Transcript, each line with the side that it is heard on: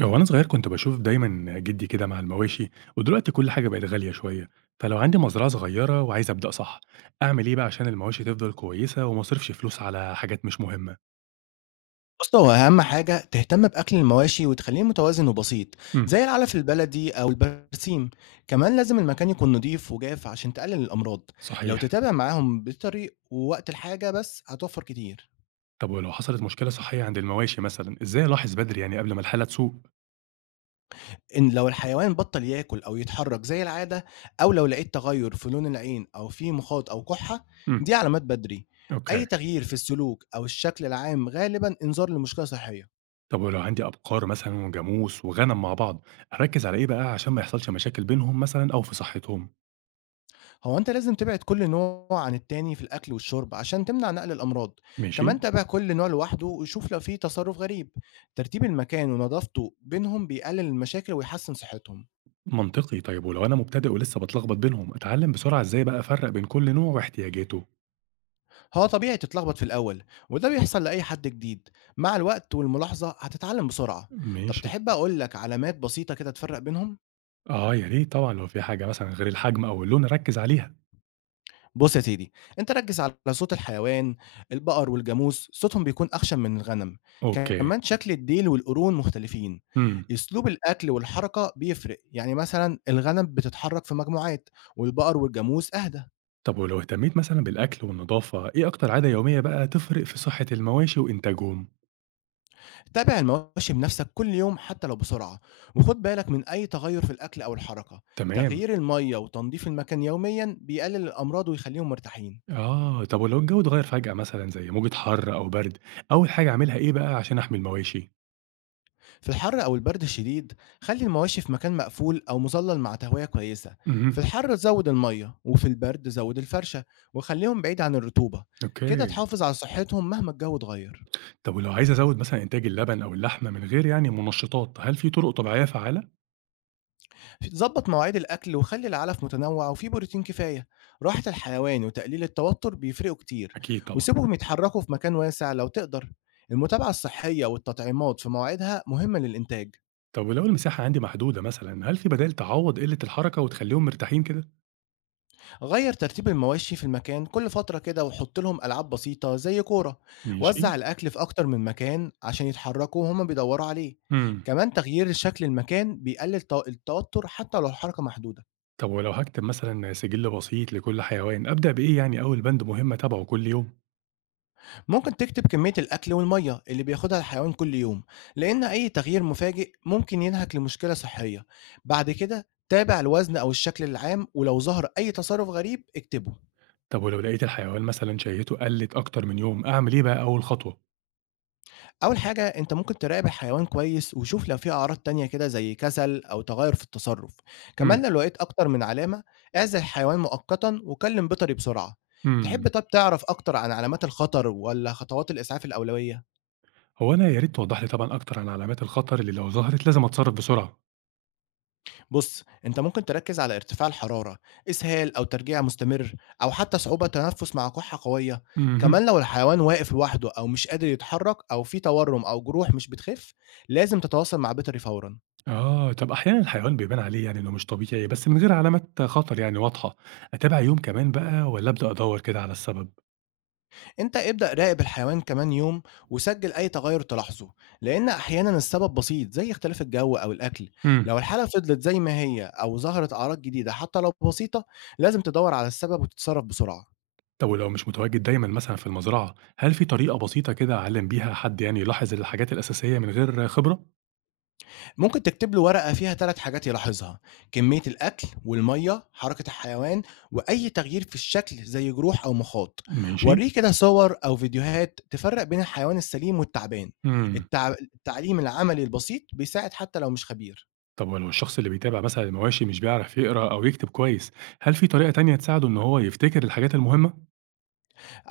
right: هو أنا صغير كنت باشوف دايمًا جدي كده مع المواشي، ودلوقتي كل حاجة بقت غالية شوية، فلو عندي مزرعة صغيرة وعايز أبدأ صح، أعمل إيه بقى عشان المواشي تفضل كويسة وما أصرفش فلوس على حاجات مش مهمة؟
left: بُص، هو أهم حاجة تهتم بأكل المواشي وتخلّيه متوازن وبسيط،
right: امم،
left: زي العلف البلدي أو البرسيم، كمان لازم المكان يكون نضيف وجاف عشان تقلل الأمراض، لو
right: صحيح.
left: تتابع معاهم بالطريق ووقت الحاجة بس هتوفر كتير،
right: طب ولو حصلت مشكلة صحية عند المواشي مثلًا، إزاي ألاحظ بدري يعني قبل ما الحالة تسوء؟
left: إن لو الحيوان بطل ياكل أو يتحرك زي العادة، أو لو لقيت تغير في لون العين أو في مخاط أو كحة،
right: امم.
left: دي علامات بدري، أي
right: أوكي.
left: تغيير في السلوك أو الشكل العام غالبًا إنذار لمشكلة صحية.
right: طب ولو عندي أبقار مثلًا وجاموس وغنم مع بعض، أركز على إيه بقى عشان ما يحصلش مشاكل بينهم مثلًا أو في صحتهم؟
left: هو أنت لازم تبعد كل نوع عن التاني في الأكل والشرب عشان تمنع نقل الأمراض،
right: ماشي.
left: كمان تابع كل نوع لوحده وشوف لو فيه تصرف غريب، ترتيب المكان ونظافته بينهم بيقلل المشاكل ويحسن صحتهم.
right: منطقي. طيب ولو أنا مبتدئ ولسه باتلخبط بينهم أتعلم بسرعة إزاي بقى أفرق بين كل نوع واحتياجاته؟
left: هو طبيعي تتلخبط في الأول وده بيحصل لأي حد جديد، مع الوقت والملاحظة هتتعلم بسرعة. طب
right: ماشي.
left: تحب أقولك علامات بسيطة كده تفرق بينهم؟
right: آه يا ريت طبعا، لو في حاجة مثلا غير الحجم أو اللون أركز عليها.
left: بُص يا سيدي، أنت ركّز على صوت الحيوان، البقر والجاموس صوتهم بيكون أخشن من الغنم،
right: أوكي.
left: كمان شكل الديل والقرون مختلفين،
right: امم.
left: أسلوب الأكل والحركة بيفرق، يعني مثلًا الغنم بتتحرك في مجموعات والبقر والجاموس أهدى.
right: طب ولو اهتميت مثلا بالأكل والنظافة إيه أكتر عادة يومية بقى تفرق في صحة المواشي وإنتاجهم؟
left: تابع المواشي بنفسك كل يوم حتى لو بسرعة، وخُد بالك من أي تغيُّر في الأكل أو الحركة،
right: تمام.
left: تغيير المَيّة وتنضيف المكان يوميًا بيقلل الأمراض ويخلّيهم مرتاحين.
right: آه، طب ولو الجو اتغير فجأة مثلا زي موجة حر أو برد، أول حاجة أعملها إيه بقى عشان أحمي المواشي؟
left: في الحر أو البرد الشديد خلي المواشي في مكان مقفول أو مظلل مع تهوية كويسة، في
right: امم.
left: الحر زود المية وفي البرد زود الفرشة وخليهم بعيد عن الرطوبة، كده
right: أوكي.
left: تحافظ على صحتهم مهما الجو اتغير.
right: طب ولو عايز أزود مثلا إنتاج اللبن أو اللحمة من غير يعني منشطات، هل في طرق طبيعية فعالة؟
left: ظبط مواعيد الأكل وخلي العلف متنوع وفيه بروتين كفاية، راحة الحيوان وتقليل التوتر بيفرقوا كتير،
right: أكيد طبعًا.
left: وسيبهم يتحركوا في مكان واسع لو تقدر، المتابعة الصحية والتطعيمات في مواعيدها مهمة للإنتاج.
right: طب ولو المساحة عندي محدودة مثلًا، هل في بدايل تعوّض قِلّة الحركة وتخلّيهم مرتاحين كده؟
left: غير ترتيب المواشي في المكان كل فترة كده وحط لهم ألعاب بسيطة زي كورة،
right: ماشي.
left: وزع الأكل في أكتر من مكان عشان يتحركوا وهما بيدوروا عليه،
right: إمم.
left: كمان تغيير شكل المكان بيقلل التوتر حتى لو الحركة محدودة.
right: طب ولو هاكتب مثلًا سِجِل بسيط لكل حيوان، أبدأ بإيه يعني أول بند مهم أتابعه كل يوم؟
left: ممكن تكتب كمية الأكل والمية اللي بياخدها الحيوان كل يوم، لأن أي تغيير مفاجئ ممكن ينهك لمشكلة صحية، بعد كده تابع الوزن أو الشكل العام ولو ظهر أي تصرف غريب اكتبه.
right: طب ولو لقيت الحيوان مثلًا شهيته قلّت أكتر من يوم، أعمل إيه بقى أول خطوة؟
left: أول حاجة أنت ممكن تراقب الحيوان كويس وشوف لو في أعراض تانية كده زي كسل أو تغير في التصرف،
right: إمم.
left: كمان لو لقيت أكتر من علامة اعزل الحيوان مؤقتا وكلم بيطري بسرعة. تحب
right: إمم.
left: طب تعرف أكتر عن علامات الخطر ولا خطوات الإسعاف الأولوية؟
right: هو أنا يا ريت توضّح لي طبعًا أكتر عن علامات الخطر اللي لو ظهرت لازم أتصرّف بسرعة.
left: بص أنت ممكن تركز على ارتفاع الحرارة، إسهال أو ترجيع مستمر أو حتى صعوبة تنفس مع كحة قوية،
right: اهم.
left: كمان لو الحيوان واقف لوحده أو مش قادر يتحرك أو في تورم أو جروح مش بتخف، لازم تتواصل مع بيطري فورا.
right: آه. طب أحيانًا الحيوان بيبان عليه يعني إنه مش طبيعي، بس من غير علامات خطر يعني واضحة، أتابع يوم كمان بقى والّا أبدأ أدوّر كده على السبب؟
left: انت ابدأ راقب الحيوان كمان يوم وسجل اي تغير تلاحظه، لان احيانا السبب بسيط زي اختلاف الجو او الاكل،
right: إمم.
left: لو الحالة فضلت زي ما هي او ظهرت اعراض جديدة حتى لو بسيطة لازم تدور على السبب وتتصرف بسرعة.
right: طب ولو مش متواجد دايمًا مثلًا في المزرعة، هل في طريقة بسيطة كده أعلّم بيها حد يعني يلاحظ الحاجات الأساسية من غير خبرة؟
left: ممكن تكتب له ورقة فيها ثلاث حاجات يلاحظها، كمية الاكل والمية، حركة الحيوان، واي تغيير في الشكل زي جروح او مخاط،
right: ماشي.
left: وريه كده صور او فيديوهات تفرق بين الحيوان السليم والتعبان.
right: إمم.
left: التع... التعليم العملي البسيط بيساعد حتى لو مش خبير.
right: طب ولو الشخص اللي بيتابع مثلًا المواشي مش بيعرف يقرا أو يكتب كويس، هل في طريقة تانية تساعده إن هو يفتكر الحاجات المهمة؟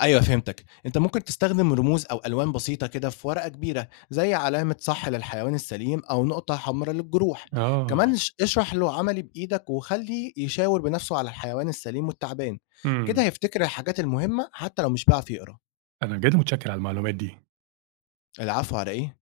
left: أيوه فهمتك، أنت ممكن تستخدم رموز أو ألوان بسيطة كده في ورقة كبيرة، زي علامة صح للحيوان السليم أو نقطة حمراء للجروح، كمان
right: آه.
left: اشرح له عملي بإيدك وخليه يشاور بنفسه على الحيوان السليم والتعبان، كده
right: إمم.
left: هيفتكر الحاجات المهمة حتى لو مش بيعرف يقرأ،
right: أنا بجد متشكر على المعلومات دي.
left: العفو على إيه؟